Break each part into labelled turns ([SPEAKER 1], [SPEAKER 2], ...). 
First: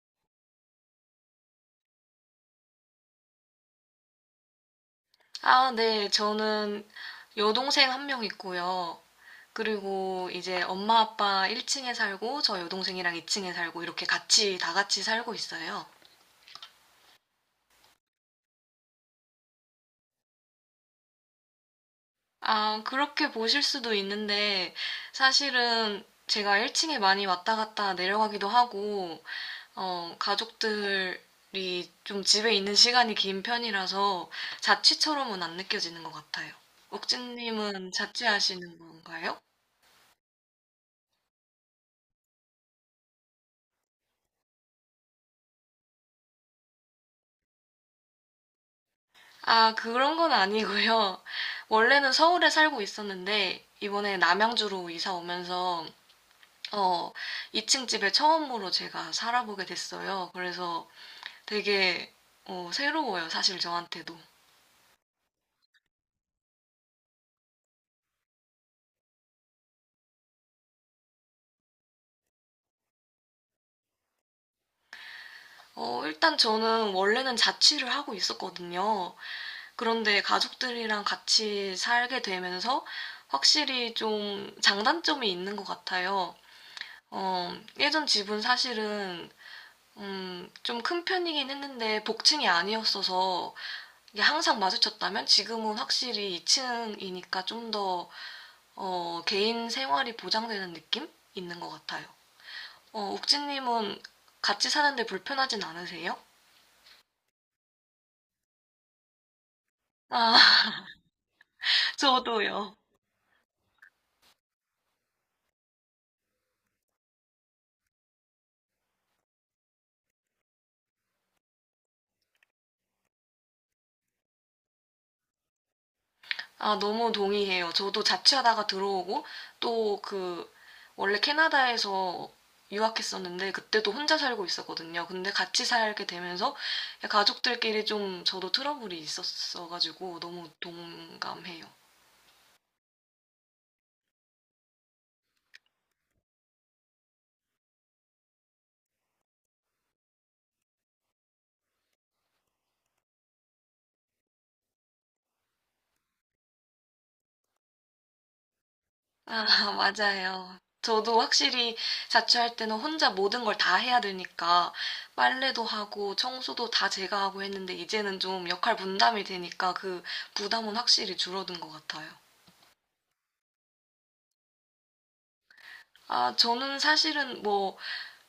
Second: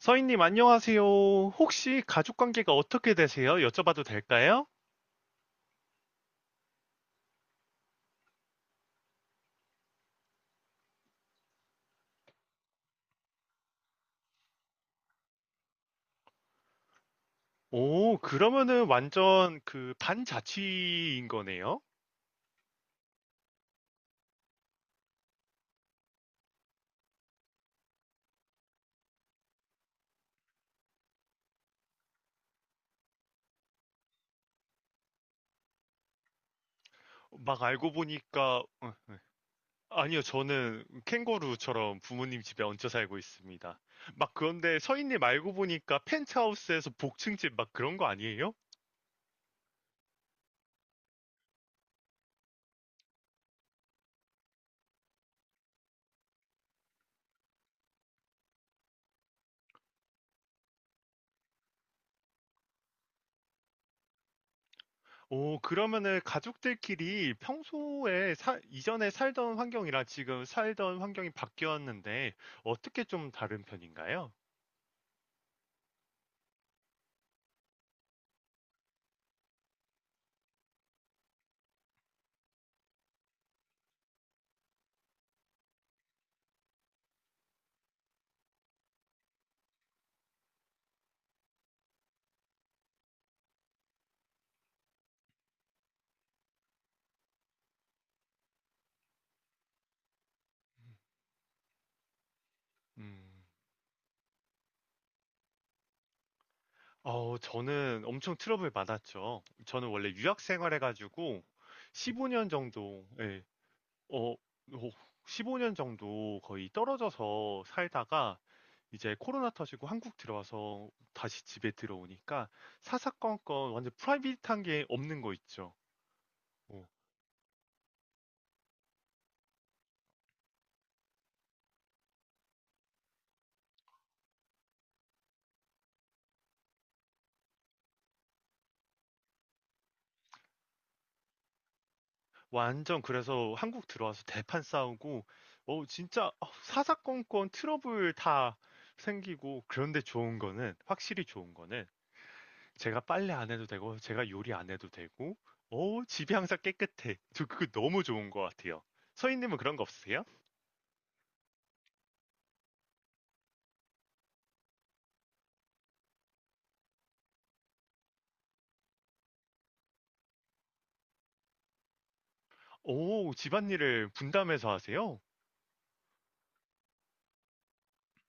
[SPEAKER 1] 서인님, 안녕하세요. 혹시 가족 관계가 어떻게 되세요? 여쭤봐도 될까요?
[SPEAKER 2] 아, 네. 저는 여동생 한 명 있고요. 그리고 이제 엄마 아빠 1층에 살고 저 여동생이랑 2층에 살고 이렇게 같이 다 같이 살고 있어요.
[SPEAKER 1] 오, 그러면은 완전 그 반자취인 거네요?
[SPEAKER 2] 아, 그렇게 보실 수도 있는데 사실은 제가 1층에 많이 왔다 갔다 내려가기도 하고 가족들이 좀 집에 있는 시간이 긴 편이라서 자취처럼은 안 느껴지는 것 같아요.
[SPEAKER 1] 막
[SPEAKER 2] 옥진님은
[SPEAKER 1] 알고 보니까,
[SPEAKER 2] 자취하시는 건가요?
[SPEAKER 1] 아니요, 저는 캥거루처럼 부모님 집에 얹혀 살고 있습니다. 막 그런데 서인님 알고 보니까 펜트하우스에서 복층집 막 그런 거 아니에요?
[SPEAKER 2] 아, 그런 건 아니고요. 원래는 서울에 살고 있었는데, 이번에 남양주로 이사 오면서, 어, 2층 집에 처음으로 제가 살아보게 됐어요. 그래서 되게, 새로워요, 사실 저한테도.
[SPEAKER 1] 오, 그러면은 가족들끼리 평소에 이전에 살던 환경이랑 지금 살던 환경이 바뀌었는데 어떻게 좀 다른 편인가요?
[SPEAKER 2] 일단 저는 원래는 자취를 하고 있었거든요. 그런데 가족들이랑 같이 살게 되면서 확실히 좀 장단점이 있는 것 같아요. 어, 예전 집은 사실은 좀 큰 편이긴 했는데 복층이 아니었어서 이게 항상 마주쳤다면 지금은 확실히 2층이니까 좀 더 개인 생활이 보장되는 느낌 있는 것 같아요.
[SPEAKER 1] 음.
[SPEAKER 2] 욱진님은 같이 사는데 불편하진 않으세요?
[SPEAKER 1] 저는 엄청 트러블 많았죠. 저는 원래 유학
[SPEAKER 2] 아,
[SPEAKER 1] 생활해가지고 15년
[SPEAKER 2] 저도요.
[SPEAKER 1] 정도, 예, 어, 어, 15년 정도 거의 떨어져서 살다가 이제 코로나 터지고 한국 들어와서 다시 집에 들어오니까 사사건건 완전 프라이빗한 게 없는 거 있죠.
[SPEAKER 2] 아,
[SPEAKER 1] 어,
[SPEAKER 2] 너무 동의해요. 저도 자취하다가 들어오고 또 그 원래 캐나다에서 유학했었는데 그때도 혼자 살고 있었거든요. 근데 같이 살게 되면서 가족들끼리 좀 저도 트러블이 있었어가지고 너무 동감해요.
[SPEAKER 1] 완전 그래서 한국 들어와서 대판 싸우고, 진짜 사사건건 트러블 다 생기고, 그런데 좋은 거는, 확실히 좋은 거는 제가 빨래 안 해도 되고, 제가 요리 안 해도 되고, 오, 집이 항상 깨끗해. 저 그거 너무 좋은 것 같아요.
[SPEAKER 2] 아,
[SPEAKER 1] 서인님은 그런 거 없으세요?
[SPEAKER 2] 맞아요. 저도 확실히 자취할 때는 혼자 모든 걸 다 해야 되니까 빨래도 하고 청소도 다 제가 하고 했는데 이제는 좀 역할 분담이 되니까 그 부담은 확실히 줄어든 것 같아요.
[SPEAKER 1] 오, 집안일을 분담해서 하세요?
[SPEAKER 2] 아, 저는 사실은 뭐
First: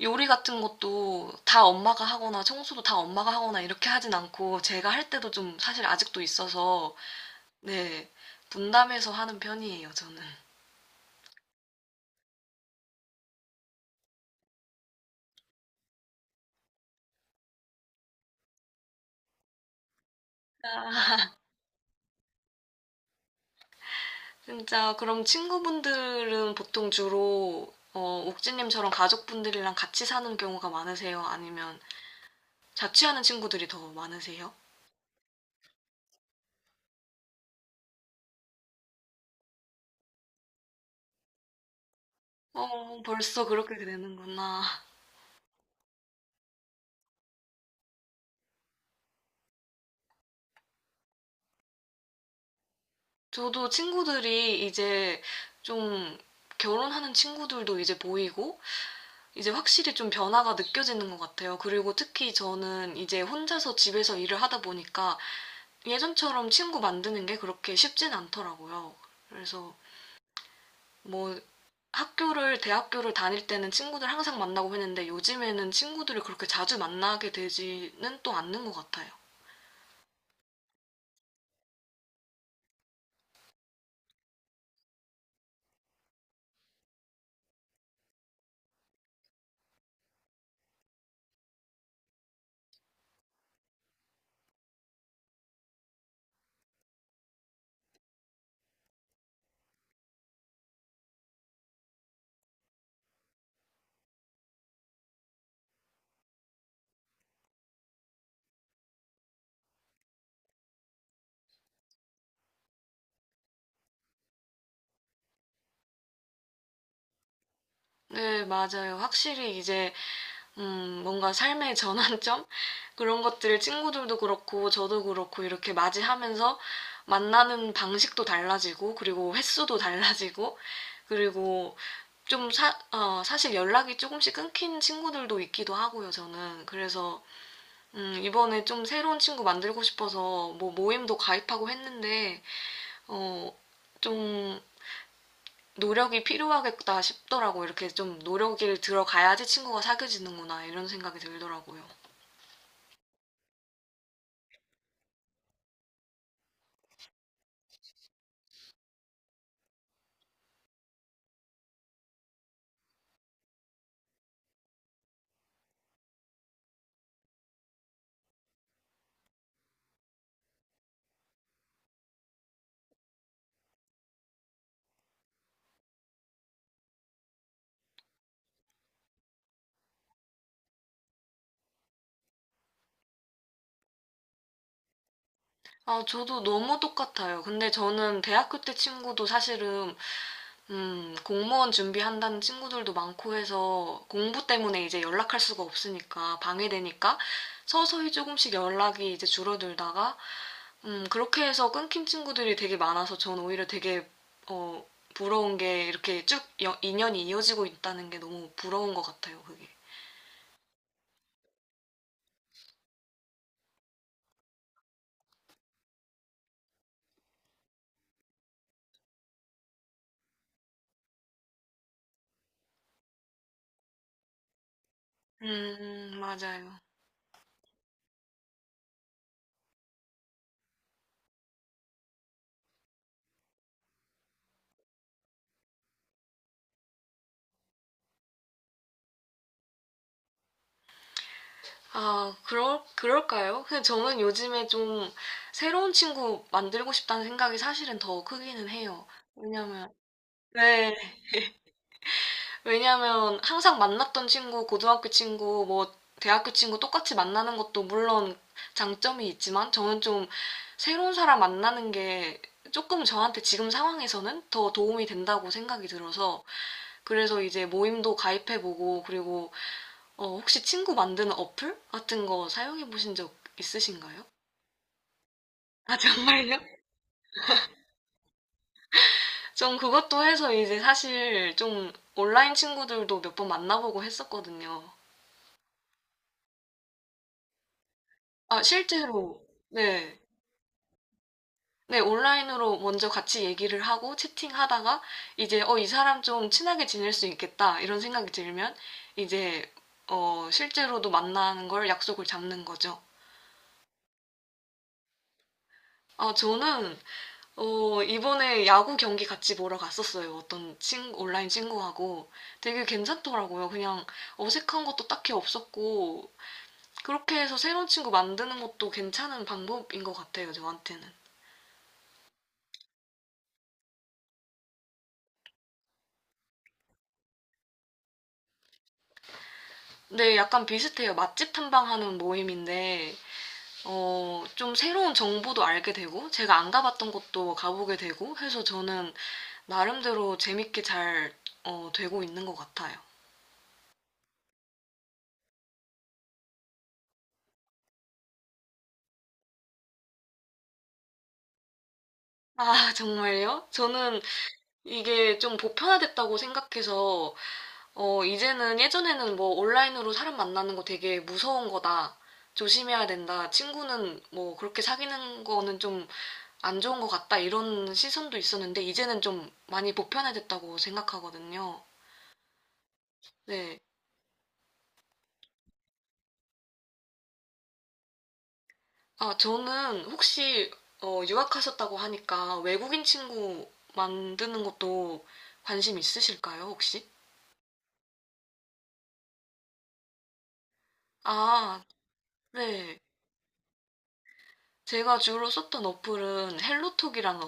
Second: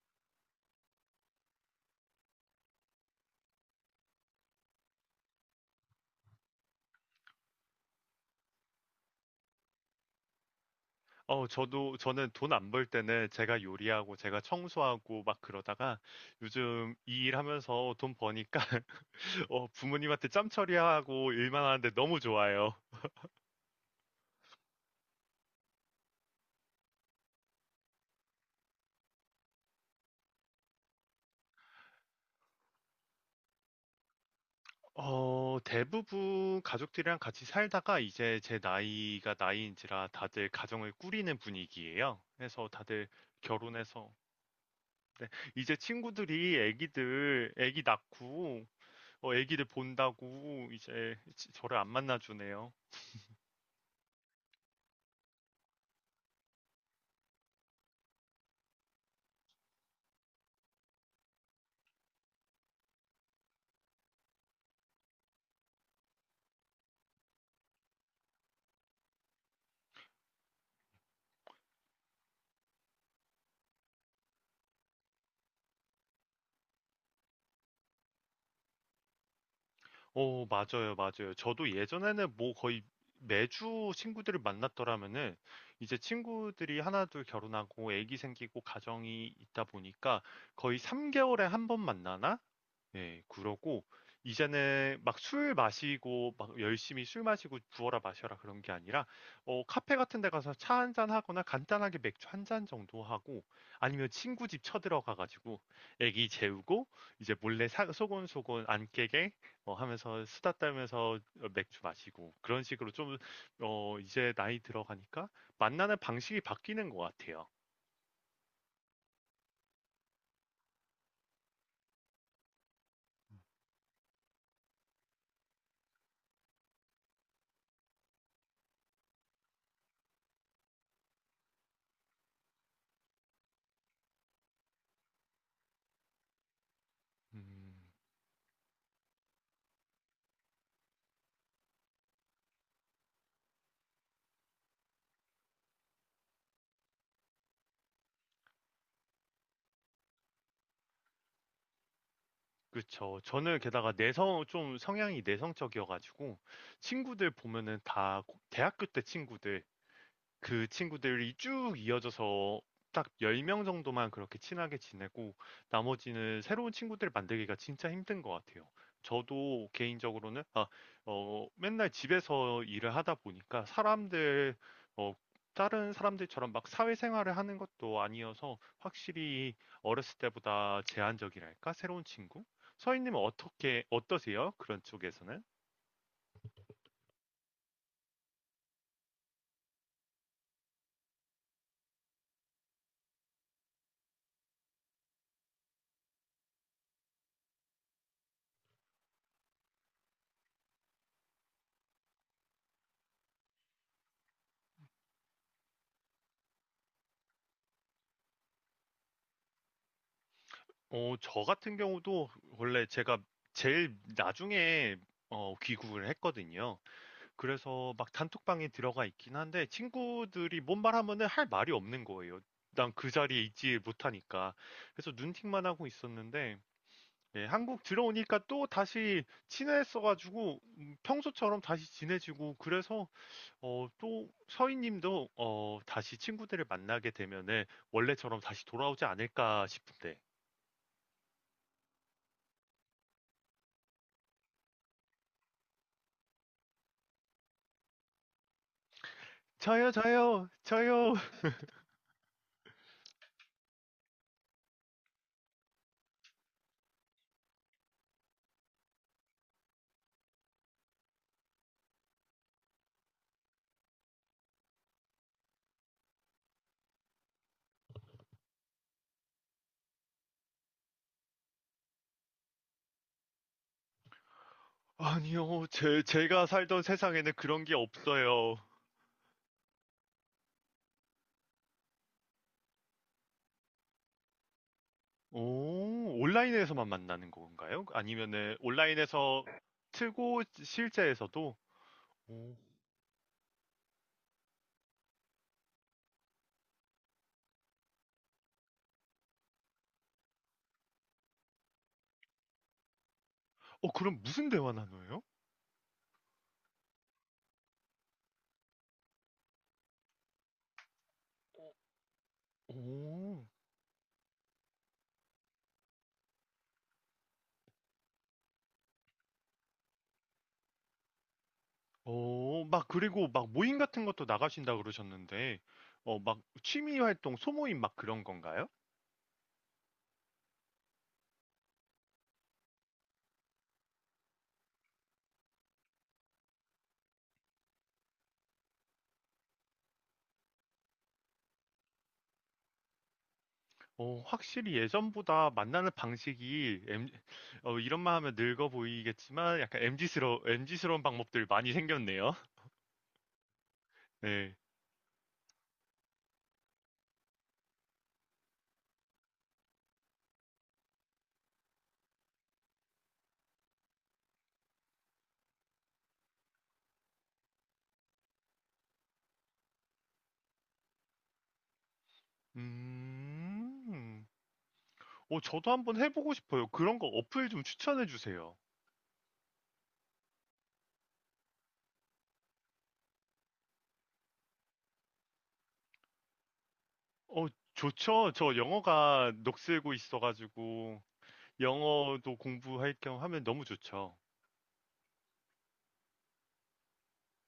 [SPEAKER 2] 요리 같은 것도 다 엄마가 하거나 청소도 다 엄마가 하거나 이렇게 하진 않고 제가 할 때도 좀 사실 아직도 있어서 네, 분담해서 하는 편이에요, 저는.
[SPEAKER 1] 저도, 저는 돈 안 벌 때는 제가 요리하고, 제가 청소하고 막 그러다가, 요즘 이 일 하면서 돈 버니까, 부모님한테 짬 처리하고 일만 하는데 너무 좋아요.
[SPEAKER 2] 진짜 그럼 친구분들은 보통 주로 옥진님처럼 가족분들이랑 같이 사는 경우가 많으세요? 아니면 자취하는 친구들이 더 많으세요?
[SPEAKER 1] 어, 대부분 가족들이랑 같이 살다가 이제 제 나이가 나이인지라 다들 가정을 꾸리는 분위기예요. 그래서 다들
[SPEAKER 2] 벌써 그렇게
[SPEAKER 1] 결혼해서
[SPEAKER 2] 되는구나.
[SPEAKER 1] 네, 이제 친구들이 애기 낳고 애기들 본다고 이제 저를 안 만나주네요.
[SPEAKER 2] 저도 친구들이 이제 좀 결혼하는 친구들도 이제 보이고 이제 확실히 좀 변화가 느껴지는 것 같아요. 그리고 특히 저는 이제 혼자서 집에서 일을 하다 보니까 예전처럼 친구 만드는 게 그렇게 쉽진 않더라고요. 그래서 뭐 학교를, 대학교를 다닐 때는 친구들 항상 만나고 했는데 요즘에는 친구들을 그렇게 자주 만나게 되지는 또 않는 것 같아요.
[SPEAKER 1] 맞아요, 맞아요. 저도 예전에는 뭐 거의 매주 친구들을 만났더라면은 이제 친구들이 하나 둘 결혼하고 애기 생기고 가정이 있다 보니까 거의 3개월에 한 번 만나나? 예, 그러고 이제는 막 술 마시고 막 열심히 술 마시고 부어라 마셔라 그런 게 아니라 카페 같은 데 가서 차 한 잔 하거나 간단하게 맥주 한 잔 정도 하고 아니면 친구 집 쳐들어가 가지고 애기 재우고 이제 몰래 소곤소곤 안 깨게 하면서 수다 떨면서 맥주 마시고 그런 식으로 좀 이제 나이 들어가니까 만나는 방식이 바뀌는 것 같아요.
[SPEAKER 2] 네, 맞아요. 확실히 이제 뭔가 삶의 전환점? 그런 것들을 친구들도 그렇고, 저도 그렇고, 이렇게 맞이하면서 만나는 방식도 달라지고, 그리고 횟수도 달라지고, 그리고 사실 연락이 조금씩 끊긴 친구들도 있기도 하고요, 저는. 그래서,
[SPEAKER 1] 음.
[SPEAKER 2] 이번에 좀 새로운 친구 만들고 싶어서 뭐 모임도 가입하고 했는데, 어, 좀 노력이 필요하겠다 싶더라고요. 이렇게 좀 노력을 들어가야지 친구가 사귀어지는구나, 이런 생각이 들더라고요.
[SPEAKER 1] 그쵸. 저는 게다가 내성 좀 성향이 내성적이어가지고 친구들 보면은 다 대학교 때 친구들 그 친구들이 쭉 이어져서 딱 10명 정도만 그렇게 친하게 지내고 나머지는 새로운 친구들 만들기가 진짜 힘든 것 같아요. 저도 개인적으로는 맨날 집에서 일을 하다 보니까 어, 다른 사람들처럼 막 사회생활을 하는 것도 아니어서 확실히 어렸을 때보다 제한적이랄까? 새로운 친구? 서인님은 어떻게 어떠세요? 그런 쪽에서는?
[SPEAKER 2] 아, 저도 너무 똑같아요. 근데 저는 대학교 때 친구도 사실은, 공무원 준비한다는 친구들도 많고 해서 공부 때문에 이제 연락할 수가 없으니까, 방해되니까 서서히 조금씩 연락이 이제 줄어들다가, 그렇게 해서 끊긴 친구들이 되게 많아서 전 오히려 되게, 어, 부러운 게 이렇게 쭉 인연이 이어지고 있다는 게 너무 부러운 것 같아요, 그게.
[SPEAKER 1] 저 같은 경우도 원래 제가 제일 나중에 귀국을 했거든요. 그래서 막 단톡방에 들어가 있긴 한데 친구들이 뭔 말하면은 할 말이 없는 거예요. 난 그 자리에 있지 못하니까. 그래서 눈팅만 하고 있었는데
[SPEAKER 2] 맞아요.
[SPEAKER 1] 예, 한국 들어오니까 또 다시 친해져가지고 평소처럼 다시 지내지고 그래서 또 서희님도 다시 친구들을 만나게 되면은 원래처럼 다시 돌아오지 않을까 싶은데.
[SPEAKER 2] 그럴까요? 근데 저는 요즘에 좀 새로운 친구 만들고 싶다는 생각이 사실은 더 크기는 해요. 왜냐면,
[SPEAKER 1] 저요, 저요,
[SPEAKER 2] 네,
[SPEAKER 1] 저요.
[SPEAKER 2] 왜냐면 항상 만났던 친구, 고등학교 친구, 뭐, 대학교 친구 똑같이 만나는 것도 물론 장점이 있지만 저는 좀 새로운 사람 만나는 게 조금 저한테 지금 상황에서는 더 도움이 된다고 생각이 들어서 그래서 이제 모임도 가입해보고 그리고 혹시 친구 만드는 어플 같은 거 사용해 보신 적 있으신가요?
[SPEAKER 1] 아니요,
[SPEAKER 2] 아,
[SPEAKER 1] 제가
[SPEAKER 2] 정말요?
[SPEAKER 1] 살던 세상에는 그런 게 없어요.
[SPEAKER 2] 전 그것도 해서 이제 사실 좀 온라인 친구들도 몇 번 만나보고 했었거든요.
[SPEAKER 1] 오, 온라인에서만 만나는 건가요? 아니면은
[SPEAKER 2] 아, 실제로,
[SPEAKER 1] 온라인에서
[SPEAKER 2] 네.
[SPEAKER 1] 틀고 실제에서도?
[SPEAKER 2] 네,
[SPEAKER 1] 오,
[SPEAKER 2] 온라인으로 먼저 같이 얘기를 하고 채팅하다가 이제 이 사람 좀 친하게 지낼 수 있겠다 이런 생각이 들면 이제 실제로도 만나는 걸 약속을 잡는 거죠.
[SPEAKER 1] 그럼 무슨 대화 나눠요?
[SPEAKER 2] 아, 저는 이번에 야구 경기 같이 보러 갔었어요. 온라인 친구하고 되게
[SPEAKER 1] 오,
[SPEAKER 2] 괜찮더라고요. 그냥 어색한 것도 딱히 없었고, 그렇게 해서 새로운 친구 만드는 것도 괜찮은 방법인 것 같아요, 저한테는.
[SPEAKER 1] 막 그리고 막 모임 같은 것도 나가신다 그러셨는데, 막 취미 활동, 소모임 막 그런 건가요?
[SPEAKER 2] 근데 약간 비슷해요. 맛집 탐방하는 모임인데, 좀 새로운 정보도 알게 되고, 제가 안 가봤던 곳도 가보게 되고 해서 저는 나름대로 재밌게 잘, 되고 있는 것 같아요.
[SPEAKER 1] 확실히 예전보다 만나는 방식이 이런 말 하면 늙어 보이겠지만 약간 m 지스러 엠지스러운 방법들 많이 생겼네요.
[SPEAKER 2] 아, 정말요? 저는
[SPEAKER 1] 네.
[SPEAKER 2] 이게 좀 보편화됐다고 생각해서, 이제는 예전에는 뭐 온라인으로 사람 만나는 거 되게 무서운 거다. 조심해야 된다. 친구는 뭐 그렇게 사귀는 거는 좀 안 좋은 것 같다 이런 시선도 있었는데 이제는 좀 많이 보편화됐다고 생각하거든요. 네.
[SPEAKER 1] 음, 저도 한번 해보고 싶어요. 그런 거 어플 좀 추천해 주세요.
[SPEAKER 2] 아, 저는 혹시 유학하셨다고 하니까 외국인 친구 만드는 것도 관심 있으실까요, 혹시?
[SPEAKER 1] 어, 좋죠. 저 영어가 녹슬고 있어가지고
[SPEAKER 2] 아,
[SPEAKER 1] 영어도 공부할
[SPEAKER 2] 네.
[SPEAKER 1] 겸 하면 너무 좋죠.
[SPEAKER 2] 제가 주로 썼던 어플은 헬로톡이라는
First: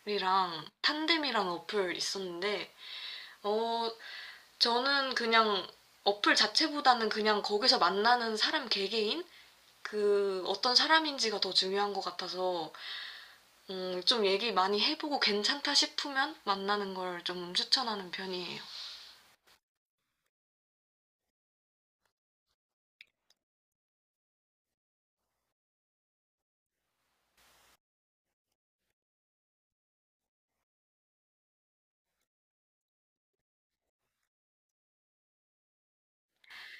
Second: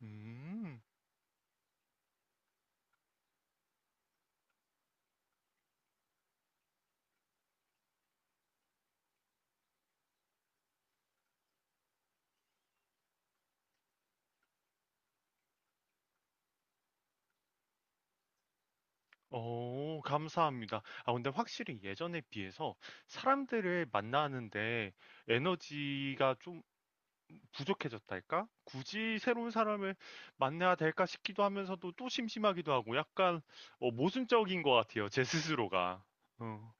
[SPEAKER 2] 어플이랑
[SPEAKER 1] 음,
[SPEAKER 2] 탄뎀이라는 어플 있었는데, 어, 저는 그냥 어플 자체보다는 그냥 거기서 만나는 사람 개개인? 그 어떤 사람인지가 더 중요한 것 같아서 좀 얘기 많이 해보고 괜찮다 싶으면 만나는 걸 좀 추천하는 편이에요.
[SPEAKER 1] 감사합니다. 아 근데 확실히 예전에 비해서 사람들을 만나는데 에너지가 좀 부족해졌달까? 굳이 새로운 사람을 만나야 될까 싶기도 하면서도 또 심심하기도 하고 약간 모순적인 것 같아요. 제 스스로가. 어,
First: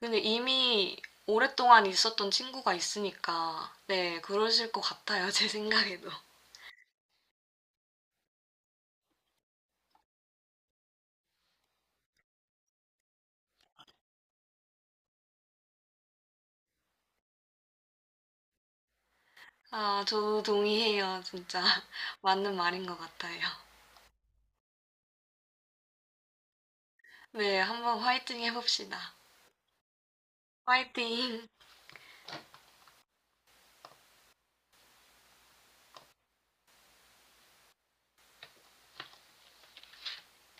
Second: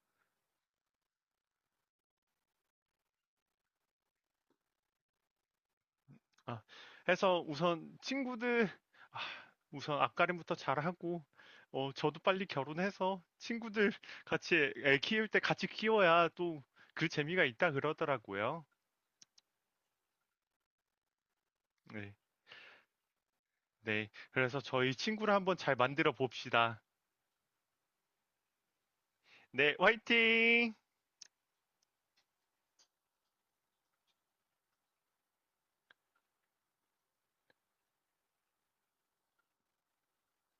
[SPEAKER 2] 근데 이미 오랫동안 있었던 친구가 있으니까 네 그러실 것 같아요 제 생각에도.
[SPEAKER 1] 아, 해서 아, 우선 앞가림부터 잘하고, 저도 빨리 결혼해서 친구들 같이 애 키울 때 같이 키워야 또 그 재미가 있다 그러더라고요.
[SPEAKER 2] 아 저도 동의해요 진짜
[SPEAKER 1] 네.
[SPEAKER 2] 맞는 말인 것 같아요.
[SPEAKER 1] 네. 그래서 저희 친구를 한번 잘 만들어 봅시다.
[SPEAKER 2] 네 한번 화이팅 해봅시다.
[SPEAKER 1] 네, 화이팅!
[SPEAKER 2] 화이팅.